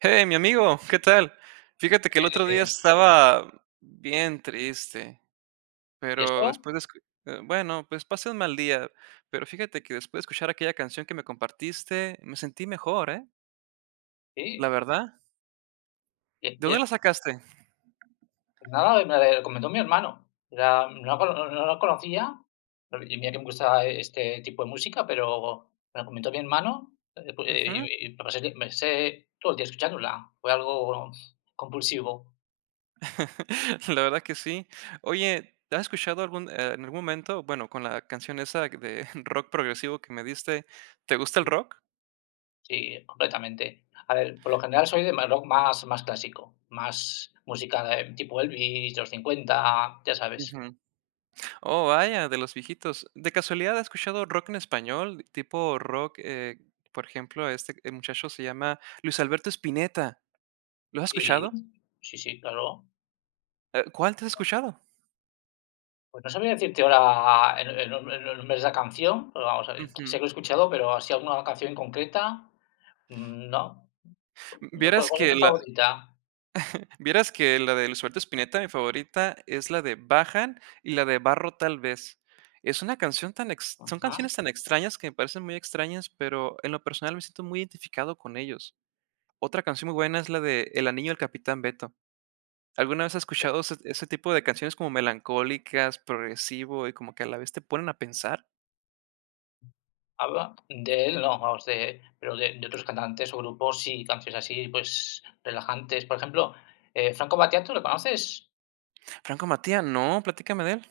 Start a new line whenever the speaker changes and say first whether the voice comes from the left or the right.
right: Hey, mi amigo, ¿qué tal? Fíjate que el otro día
left: Eh,
right: estaba bien triste,
left: y
right: pero
left: eso,
right: después de, bueno, pues pasé un mal día, pero fíjate que después de escuchar aquella canción que me compartiste, me sentí mejor, ¿eh? La
left: sí.
right: verdad.
left: Y
right: ¿De dónde
left: que
right: la sacaste?
left: pues nada, me la recomendó mi hermano. Era no la conocía, pero y mira que me gusta este tipo de música, pero me la comentó mi hermano, pu y
right: Ujú.
left: y me pasé todo el día escuchándola. Fue algo compulsivo.
right: La verdad que sí. Oye, ¿has escuchado en algún momento, bueno, con la canción esa de rock progresivo que me diste, ¿te gusta el
left: Sí,
right: rock?
left: sí, completamente. A ver, por lo general soy de más rock, más más clásico, más música de tipo Elvis, de los cincuenta, ya sabes.
right: Oh, vaya, de los viejitos. ¿De casualidad has escuchado rock en español? Por ejemplo, muchacho se llama Luis Alberto Spinetta. ¿Lo has
left: Sí,
right: escuchado?
left: sí, sí, claro.
right: ¿Cuál te has escuchado?
left: Pues no sabría decirte ahora el nombre, de esa canción, pero vamos a ver, sé
right: Ujú.
left: que lo he escuchado, pero así alguna canción en concreta, no. No, ¿cuál
right: Vieras
left: cuál es
right: que
left: tu
right: la
left: favorita?
right: vieras que la de Luis Alberto Spinetta, mi favorita, es la de Bajan y la de Barro tal vez. Es una canción tan ex son
left: Ajá.
right: canciones tan extrañas que me parecen muy extrañas, pero en lo personal me siento muy identificado con ellos. Otra canción muy buena es la de El anillo del Capitán Beto. ¿Alguna vez has
left: De
right: escuchado ese tipo de canciones como melancólicas, progresivo y como que a la vez te ponen a pensar?
left: él no, vamos, de pero de otros cantantes o grupos, sí, canciones así, pues, relajantes. Por ejemplo, Franco Battiato, ¿lo conoces?
right: Franco Matía, no, platícame de él.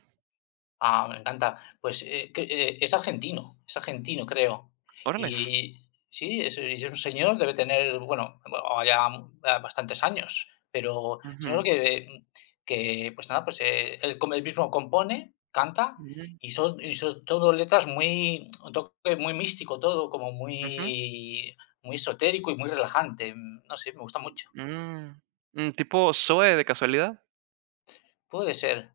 left: Ah, me encanta. Pues, es argentino, creo.
right: Órales.
left: Y sí, es un señor, debe tener, bueno, o ya, bastantes años, pero
right: Ujú,
left: señor que, que, pues nada, pues, él mismo compone, canta,
right: ujú,
left: y son todo letras muy un toque muy místico todo, como
right: ujú,
left: muy esotérico y muy relajante. No sé, me gusta mucho.
right: mm, mm, ¿tipo Zoe de casualidad?
left: Puede ser.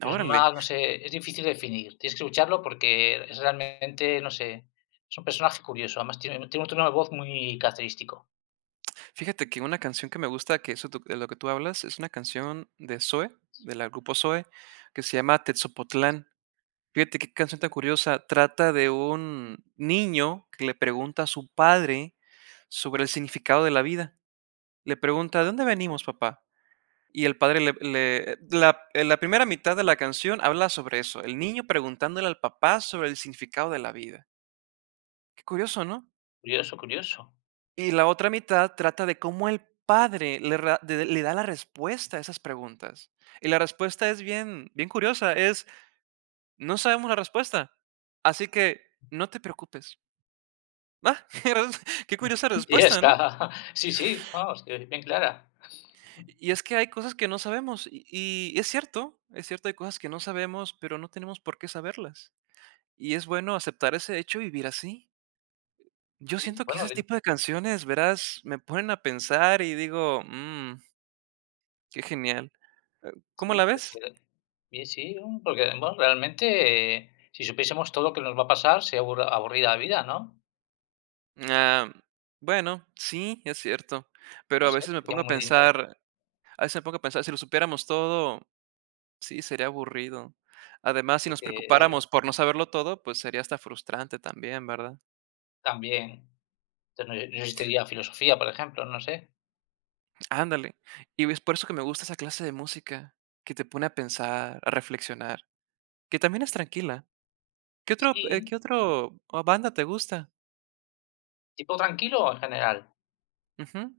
left: Pero es
right: Órale.
left: más, no sé, es difícil de definir. Tienes que escucharlo porque es realmente, no sé, es un personaje curioso. Además, tiene un tono de voz muy característico.
right: Fíjate que una canción que me gusta, que eso tú de lo que tú hablas, es una canción de Zoe, del grupo Zoe, que se llama Tetzopotlán. Fíjate qué canción tan curiosa. Trata de un niño que le pregunta a su padre sobre el significado de la vida. Le pregunta: "¿De dónde venimos, papá?". Y el padre le le la en la primera mitad de la canción habla sobre eso, el niño preguntándole al papá sobre el significado de la vida. Qué curioso, ¿no?
left: Curioso, curioso.
right: Y la otra mitad trata de cómo el padre le ra de le da la respuesta a esas preguntas. Y la respuesta es bien curiosa, es: "No sabemos la respuesta, así que no te preocupes". Ah, qué curiosa
left: Y ya
right: respuesta, ¿no?
left: está. Sí, sí, vamos, que es bien clara.
right: Y es que hay cosas que no sabemos, y es cierto, hay cosas que no sabemos, pero no tenemos por qué saberlas. Y es bueno aceptar ese hecho y vivir así. Yo
left: Sí,
right: siento que
left: bueno,
right: ese tipo de canciones, verás, me ponen a pensar y digo: "Mm, qué genial". ¿Cómo la
left: sí,
right: ves?
left: porque bien, sí, porque bueno, realmente, si supiésemos todo lo que nos va a pasar, sería aburrida la vida, ¿no?
right: Ah, bueno, sí, es cierto,
left: No
right: pero
left: sé, sería muy lineal
right: a veces me pongo a pensar, si lo supiéramos todo, sí, sería aburrido. Además, si nos
left: porque
right: preocupáramos por no saberlo todo, pues sería hasta frustrante también, ¿verdad?
left: también entonces no existiría filosofía, por ejemplo, no sé.
right: Ándale. Y es por eso que me gusta esa clase de música, que te pone a pensar, a reflexionar, que también es tranquila.
left: Sí,
right: Qué otro o banda te gusta?
left: tipo tranquilo en general.
right: Ujú.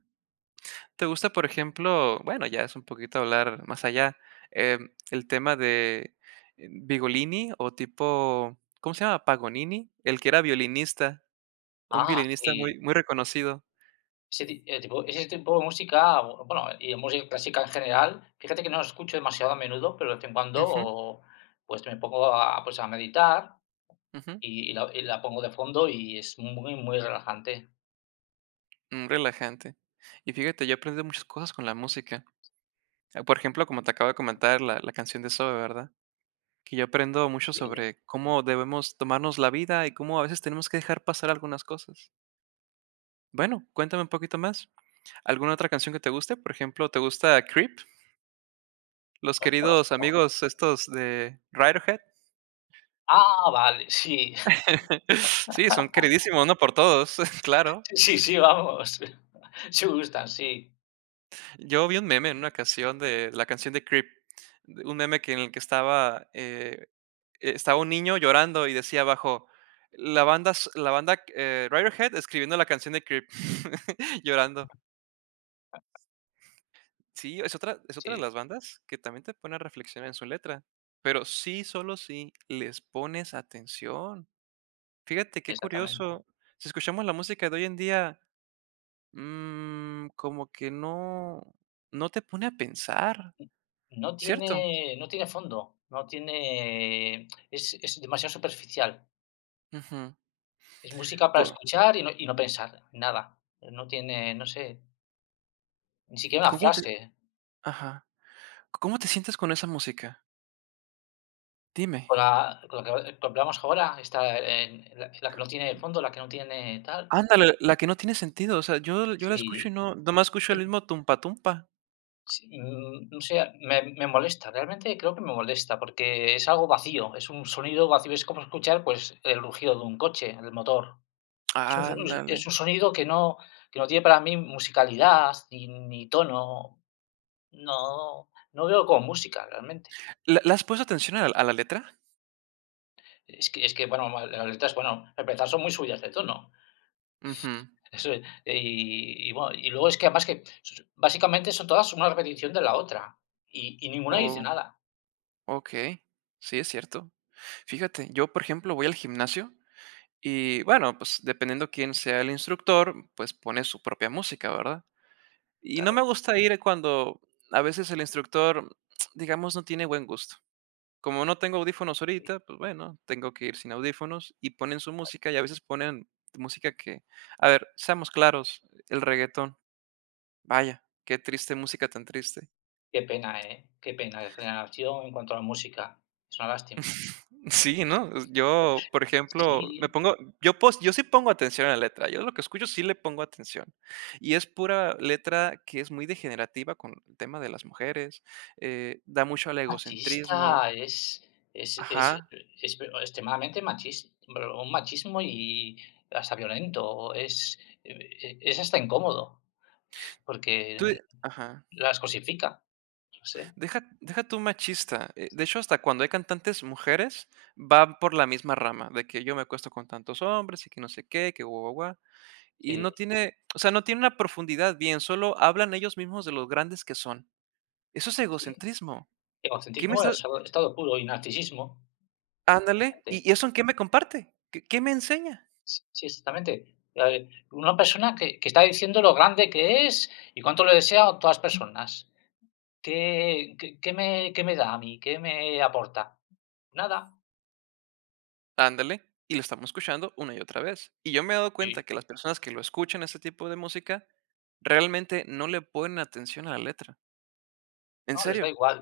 right: ¿Te gusta, por ejemplo, bueno, ya es un poquito hablar más allá, el tema de Vigolini o tipo, ¿cómo se llama? Pagonini, el que era violinista, un
left: Ah,
right: violinista
left: sí.
right: muy, muy reconocido.
left: Ese ti tipo ese tipo de música, bueno, y de música clásica en general, fíjate que no la escucho demasiado a menudo, pero de vez en cuando,
right: Ujú,
left: pues, me pongo a, pues, a meditar
right: ujú,
left: y la pongo de fondo y es muy, muy relajante.
right: mm, relajante. Y fíjate, yo he aprendido muchas cosas con la música. Ah, por ejemplo, como te acabo de comentar, la canción de Zoe, ¿verdad? Que yo aprendo mucho
left: Sí,
right: sobre cómo debemos tomarnos la vida y cómo a veces tenemos que dejar pasar algunas cosas. Bueno, cuéntame un poquito más. ¿Alguna otra canción que te guste? Por ejemplo, ¿te gusta Creep? Los queridos
left: conozco.
right: amigos estos de Radiohead.
left: Ah, vale, sí.
right: Sí, son queridísimos, ¿no? Por todos, claro.
left: Sí, sí, sí, vamos. Sí gustan, sí,
right: Yo vi un meme en una canción de Creep, de un meme que en el que estaba, estaba un niño llorando y decía abajo, la banda Radiohead escribiendo la canción de Creep, llorando. Sí, es otra de
left: sí,
right: las bandas que también te pone a reflexionar en su letra, pero sí, solo si les pones atención. Fíjate qué
left: exactamente.
right: curioso. Si escuchamos la música de hoy en día, mm, como que no, no te pone a pensar,
left: no
right: ¿cierto?
left: tiene no tiene fondo, no tiene, es demasiado superficial.
right: Ujú.
left: Es música para
right: Por-
left: escuchar y no pensar nada. No tiene, no sé, ni siquiera una
right: ¿Cómo
left: frase.
right: ajá, cómo te sientes con esa música? Dime.
left: Con la que hablamos ahora, esta, en la que no tiene fondo, la que no tiene tal,
right: Ándale, la que no tiene sentido, o sea, yo la escucho y
left: sí.
right: no, nomás escucho
left: que
right: el mismo tumpa tumpa.
left: Sí, no sé, me molesta, realmente creo que me molesta, porque es algo vacío, es un sonido vacío, es como escuchar, pues, el rugido de un coche, el motor. Es un
right: Ándale.
left: es un sonido que no tiene para mí musicalidad, ni tono, no no veo como música realmente.
right: ¿Le has puesto atención a la letra?
left: Es que bueno, las letras, bueno, para empezar son muy subidas de tono.
right: Ujú.
left: Eso, y bueno, y luego es que además que básicamente son todas una repetición de la otra y ninguna dice
right: Oh,
left: nada.
right: okey. Sí, es cierto. Fíjate, yo, por ejemplo, voy al gimnasio y, bueno, pues, dependiendo quién sea el instructor, pues, pone su propia música, ¿verdad? Y no me
left: Claro.
right: gusta ir cuando a veces el instructor, digamos, no tiene buen gusto. Como no tengo audífonos
left: Y
right: ahorita, pues bueno, tengo que ir sin audífonos y ponen su música y a veces ponen música que, a ver, seamos claros, el reggaetón, vaya, qué triste, música tan triste.
left: qué pena, ¿eh? Qué pena de generación en cuanto a la música. Es una lástima.
right: Sí, ¿no? Yo, por ejemplo, me
left: Sí,
right: pongo, yo, yo sí pongo atención a la letra, yo lo que escucho sí le pongo atención. Y es pura letra que es muy degenerativa con el tema de las mujeres, da mucho al egocentrismo.
left: machista,
right: Ajá.
left: es extremadamente machista, un machismo y hasta violento. Es, es hasta incómodo,
right: Tú,
left: porque
right: ajá.
left: las cosifica, no sé.
right: Deja, deja tú machista. De hecho, hasta cuando hay cantantes mujeres, va por la misma rama, de que yo me acuesto con tantos hombres y que no sé qué, que guau, guau, guau. Y
left: eh,
right: no tiene, o sea, no tiene una profundidad bien, solo hablan ellos mismos de los grandes que son. Eso es
left: Sí,
right: egocentrismo. ¿Qué me
left: egocentrismo,
right: está?
left: estado puro y narcisismo,
right: Ándale.
left: totalmente.
right: ¿Y eso en qué me comparte? ¿Qué, qué me enseña?
left: Sí, sí, exactamente. Una persona que está diciendo lo grande que es y cuánto le desea a todas las personas. ¿Qué qué qué me da a mí? ¿Qué me aporta? Nada.
right: Ándale. Y lo estamos escuchando una y otra vez. Y yo me he dado cuenta
left: Y
right: que las personas que lo escuchan, ese tipo de música, realmente no le ponen atención a la letra. En
left: no, les da
right: serio.
left: igual.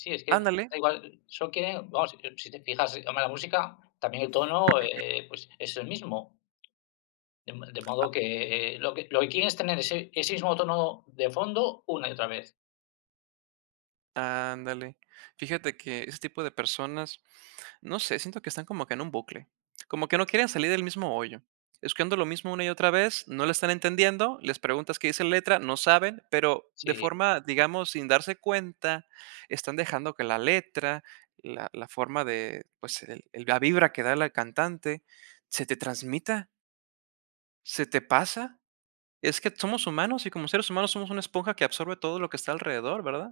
left: Sí, es que
right: Ándale
left: da igual, solo quieren, vamos, si te fijas, en la música, también el tono, pues es el mismo. De modo que lo que quieren es tener ese mismo tono de fondo una y otra vez.
right: Ándale. Fíjate que ese tipo de personas, no sé, siento que están como que en un bucle, como que no quieren salir del mismo hoyo. Escuchando lo mismo una y otra vez, no lo están entendiendo, les preguntas qué dice la letra, no saben, pero de
left: Sí.
right: forma, digamos, sin darse cuenta, están dejando que la letra, la forma de, pues, la vibra que da la cantante, se te transmita, se te pasa, es que somos humanos y como seres humanos somos una esponja que absorbe todo lo que está alrededor, ¿verdad?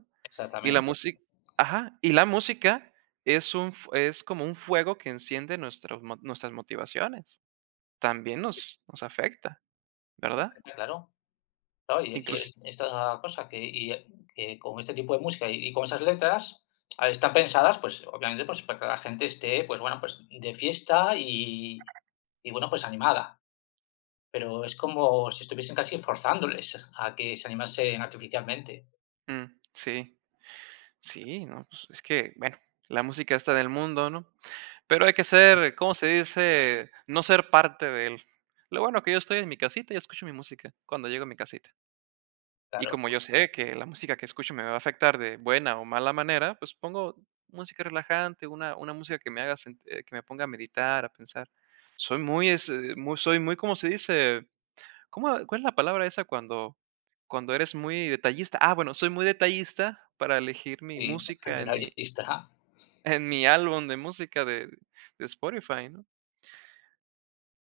right: Y la
left: Exactamente,
right: música ajá, y la música es un f es como un fuego que enciende nuestras motivaciones. También nos afecta, ¿verdad?
left: exactamente, claro, claro. Y
right: Incluso
left: es esta cosa que que con este tipo de música y con esas letras, a ver, están pensadas, pues, obviamente, pues, para que la gente esté, pues, bueno, pues, de fiesta y bueno, pues, animada, pero es como si estuviesen casi forzándoles a que se animasen artificialmente,
right: sí, sí, no, pues, es que, bueno, la música está en el mundo, ¿no? Pero hay que ser, ¿cómo se dice? No ser parte de él. Lo bueno que yo estoy en mi casita y escucho mi música cuando llego a mi casita. Y
left: claro.
right: como yo sé que la música que escucho me va a afectar de buena o mala manera, pues pongo música relajante, una música que me haga que me ponga a meditar, a pensar. Soy muy, soy muy, ¿cómo se dice? ¿Cómo, cuál es la palabra esa cuando, cuando eres muy detallista? Ah, bueno, soy muy detallista para elegir mi
left: Y
right: música
left: desde
right: en mi,
left: ahí está.
right: en mi álbum de música de Spotify, ¿no?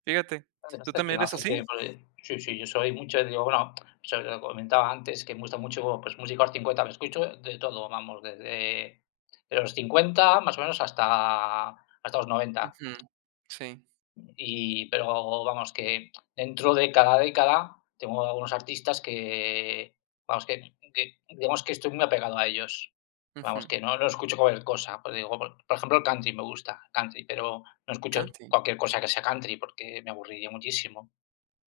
right: Fíjate, ¿tú
left: Hasta que
right: también
left: no
right: eres
left: haces
right: así?
left: bien, porque sí, sí, yo soy mucho, digo, bueno, sobre lo que comentaba antes que me gusta mucho, pues, música de los 50, pero escucho de todo, vamos, desde de los 50 más o menos hasta los noventa.
right: Ujú, Sí.
left: Y, pero vamos, que dentro de cada década tengo algunos artistas que, vamos, que digamos que estoy muy apegado a ellos. Que,
right: Ujú,
left: vamos, que no escucho cualquier cosa, pues digo, por ejemplo, el country me gusta, country, pero no escucho
right: Country.
left: cualquier cosa que sea country porque me aburriría muchísimo.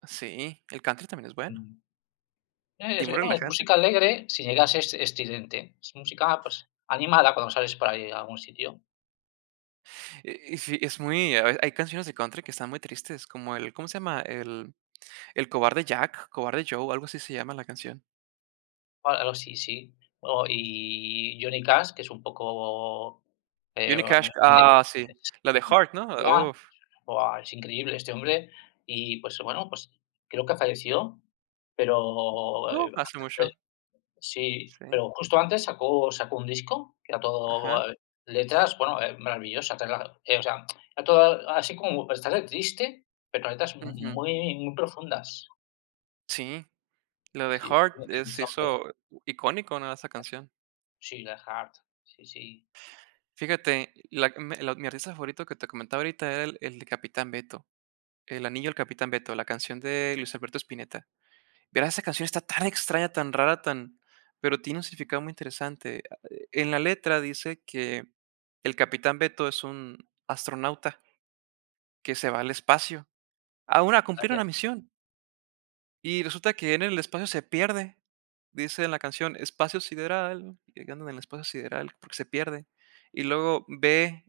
right: Sí, el country también es bueno
left: Mm.
right: y
left: Es,
right: muy
left: bueno, es
right: relajante.
left: música alegre, si llega a ser es estridente. Es música, pues, animada cuando sales para ir a algún sitio.
right: Sí, es muy a ve hay canciones de country que están muy tristes, como el ¿cómo se llama? El Cobarde Jack, Cobarde Joe, algo así se llama la canción.
left: O algo así, sí. O y Johnny Cash, que es un poco, eh,
right: Johnny Cash,
left: mm,
right: ah, sí,
left: es,
right: la de Heart,
left: ya,
right: ¿no? Uf,
left: buah, es increíble este hombre. Y, pues, bueno, pues creo que falleció, pero
right: uf, hace
left: antes
right: mucho,
left: sí,
right: sí,
left: pero justo antes sacó un disco que era
right: ajá,
left: todo, letras, bueno, maravillosas, rela o sea, era todo así como para estar triste, pero letras mu
right: ujú,
left: muy muy profundas.
right: sí, la de
left: Sí, como
right: Heart,
left: la de
right: se
left: este hombre,
right: hizo icónico, ¿no? Esa canción.
left: sí, Die Hard, sí, sí,
right: Fíjate, la me la mi artista favorito que te comentaba ahorita era el de Capitán Beto, El anillo del Capitán Beto, la canción de Luis Alberto Spinetta. Verás, esa canción está tan extraña, tan rara, tan, pero tiene un significado muy interesante. Ah, en la letra dice que el capitán Beto es un astronauta que se va al espacio a cumplir
left: vaya,
right: una misión, y resulta que en el espacio se pierde. Dice en la canción: "Espacio sideral", y andan en el espacio sideral porque se pierde. Y luego ve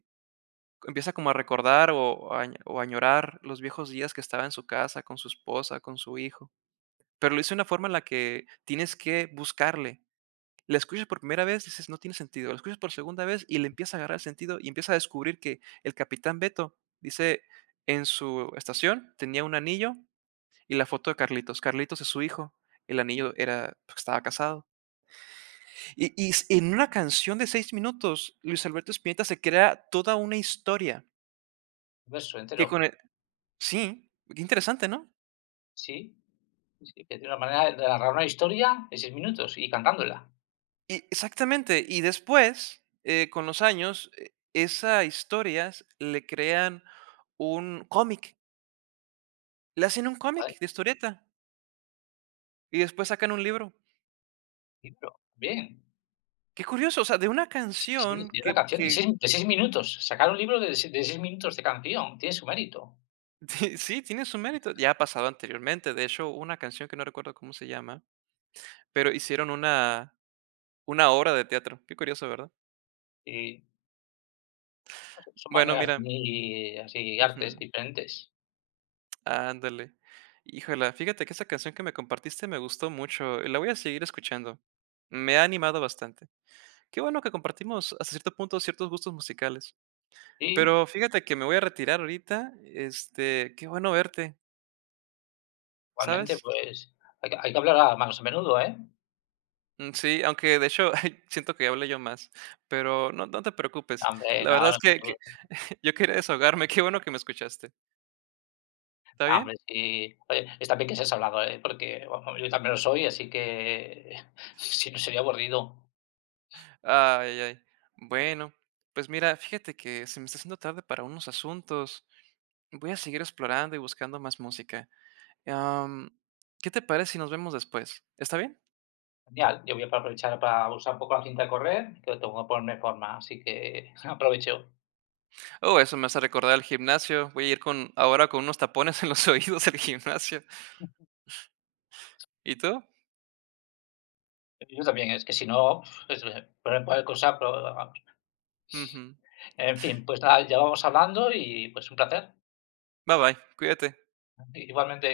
right: empieza como a recordar o a añorar los viejos días que estaba en su casa con su esposa, con su hijo, pero lo hizo de una forma en la que tienes que buscarle. La escuchas por primera vez, dices: "No tiene sentido". La escuchas por segunda vez y le empieza a agarrar sentido, y empiezas a descubrir que el capitán Beto, dice, en su estación tenía un anillo y la foto de Carlitos. Carlitos es su hijo. El anillo era porque estaba casado. Y s en una canción de 6 minutos, Luis Alberto Spinetta se crea toda una historia
left: un verso
right: que con
left: entero.
right: el sí, qué interesante, ¿no?
left: Sí, sí, que de una manera de narrar una historia de 6 minutos y cantándola,
right: Y exactamente. Y después, con los años, esas historias le crean un cómic. Le hacen un
left: ¿vale?
right: cómic de historieta y después sacan un libro.
left: Libro, bien.
right: Qué curioso, o sea, de una
left: Sí, sí,
right: canción
left: tiene
right: que
left: una canción
right: que
left: de 6 minutos. Sacar un libro de de 6 minutos de canción tiene su mérito.
right: sí, sí, tiene su mérito. Ya ha pasado anteriormente, de hecho, una canción que no recuerdo cómo se llama, pero hicieron una obra de teatro. Qué curioso, ¿verdad?
left: Y son
right: Bueno,
left: maneras
right: mira,
left: muy así, artes
right: ujú,
left: diferentes.
right: ándale. Híjole, fíjate que esa canción que me compartiste me gustó mucho, la voy a seguir escuchando. Me ha animado bastante. Qué bueno que compartimos hasta cierto punto ciertos gustos musicales.
left: Y
right: Pero fíjate que me voy a retirar ahorita, este, qué bueno verte.
left: igualmente,
right: ¿Sabes?
left: pues hay que hablar más a menudo, ¿eh?
right: Mm, sí, aunque de hecho, siento que hablé yo más, pero no te preocupes.
left: Hombre,
right: La
left: no,
right: verdad es
left: no,
right: que
left: no,
right: yo quería desahogarme, qué bueno que me escuchaste. ¿Está bien?
left: hombre, sí. Oye, está bien que seas hablado, ¿eh? Porque, vamos, yo también lo soy, así que si no sería aburrido.
right: Ay, ay, ay. Bueno, pues mira, fíjate que se me está haciendo tarde para unos asuntos. Voy a seguir explorando y buscando más música. Am, ¿qué te parece si nos vemos después? ¿Está bien?
left: Genial, yo voy a aprovechar para usar un poco la cinta de correr, que tengo que ponerme en forma, así que aprovecho.
right: Oh, eso me hace recordar el gimnasio. Voy a ir con ahora con unos tapones en los oídos al gimnasio. ¿Y tú?
left: Yo también, es que si no, pues, cualquier cosa, pero
right: Ujú.
left: en fin, pues nada, ya vamos hablando y pues un placer.
right: Bye, bye. Cuídate.
left: Igualmente.